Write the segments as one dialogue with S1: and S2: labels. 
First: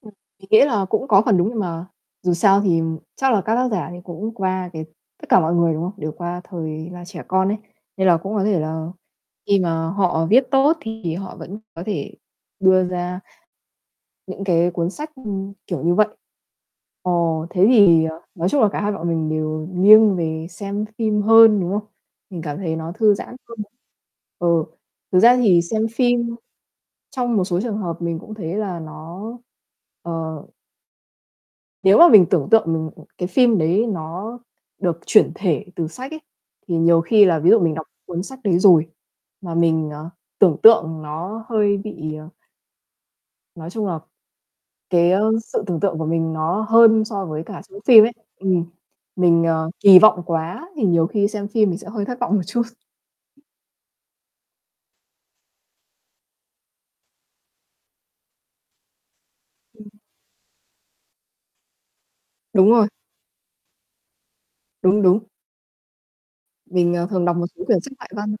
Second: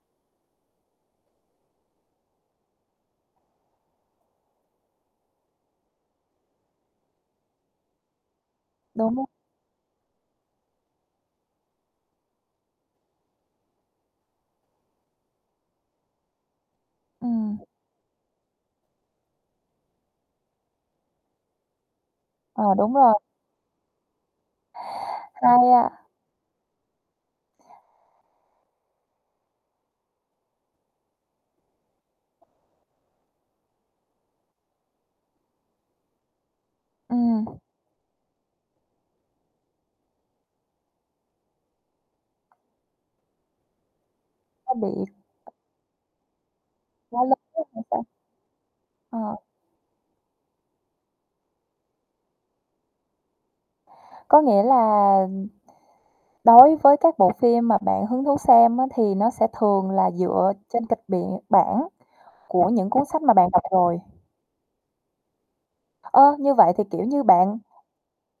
S1: Ừm. Mình nghĩ là cũng có phần đúng nhưng mà dù sao thì chắc là các tác giả thì cũng qua cái tất cả mọi người, đúng không? Đều qua thời là trẻ con ấy, nên là cũng có thể là
S2: Đúng rồi.
S1: khi mà họ viết tốt thì họ vẫn có thể đưa ra những cái cuốn sách, ừm, kiểu như vậy. Ờ,
S2: Ừm.
S1: thế thì, ờ, nói chung là cả hai bọn mình đều nghiêng về xem phim hơn, đúng không? Mình cảm
S2: Ờ,
S1: thấy nó
S2: đúng
S1: thư
S2: rồi.
S1: giãn hơn. Ừ, thực ra thì
S2: Hay
S1: xem
S2: a.
S1: phim trong một số trường hợp mình cũng thấy là nó ờ. Nếu mà mình tưởng tượng m cái phim đấy nó được chuyển thể từ sách ấy, thì nhiều khi là ví
S2: Ừm.
S1: dụ mình đọc cuốn sách đấy rồi mà mình, ờ, tưởng tượng nó hơi bị, ờ Nói chung là
S2: Nó bị
S1: cái sự tưởng tượng của mình nó hơn
S2: Quá
S1: so với cả
S2: [unintelligible]
S1: xem
S2: hay
S1: phim
S2: sao?
S1: ấy, ừm,
S2: Ờ.
S1: mình, ờ, kỳ vọng quá thì nhiều khi xem phim mình sẽ hơi thất vọng một chút.
S2: Có nghĩa là đối với các bộ phim mà bạn hứng thú xem á thì nó sẽ
S1: Ừm.
S2: thường là dựa trên kịch bản bản của
S1: Đúng rồi.
S2: những cuốn sách mà bạn đọc rồi.
S1: Đúng, đúng.
S2: Ơ, như vậy thì
S1: Mình,
S2: kiểu
S1: ờ,
S2: như
S1: thường đọc một
S2: bạn
S1: số quyển sách ngoại văn.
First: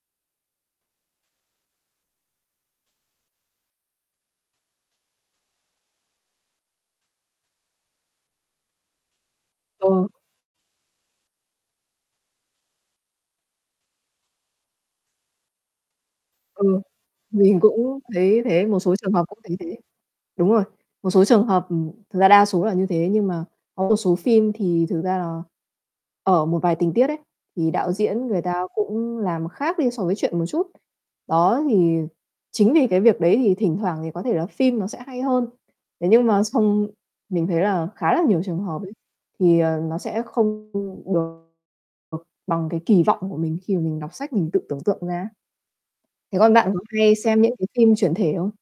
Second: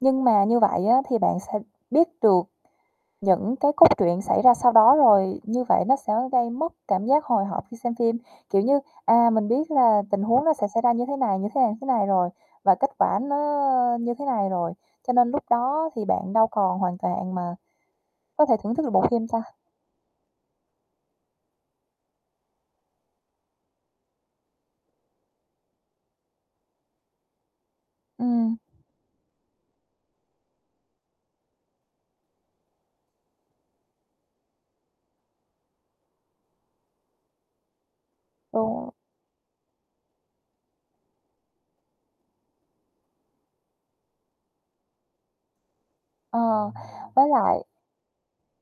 S2: Nhưng mà như vậy á thì bạn sẽ biết được những cái cốt truyện xảy ra sau đó rồi, như vậy nó sẽ gây mất cảm giác hồi hộp khi xem phim, kiểu như, à, mình biết là
S1: Ừ.
S2: tình huống nó sẽ xảy ra như thế này, như thế này, thế này rồi và kết quả nó như thế này rồi, cho nên lúc đó thì bạn đâu còn
S1: Ừ.
S2: hoàn toàn mà
S1: Mình cũng thấy như
S2: có thể
S1: thế,
S2: thưởng
S1: một
S2: thức được
S1: số
S2: bộ
S1: trường hợp
S2: phim
S1: cũng
S2: ta?
S1: thấy thế. Đúng rồi. Một số trường hợp ừm, thực ra đa số là như thế, nhưng mà có một số phim thì thực ra là ở một vài tình tiết ấy, thì đạo diễn người
S2: Ừm.
S1: ta cũng làm khác đi so với truyện một chút. Đó, thì chính vì cái việc đấy thì thỉnh thoảng thì có thể là phim nó sẽ hay hơn. Thế nhưng mà xong mình thấy là khá là nhiều trường
S2: Đúng
S1: hợp
S2: rồi.
S1: ấy, thì, ờ, nó sẽ không được, ờ, bằng cái kỳ vọng của mình khi mà mình đọc sách mình tự tưởng tượng ra ấy. Thế còn
S2: Ờ,
S1: bạn có hay
S2: với
S1: xem những
S2: lại
S1: cái phim chuyển thể không?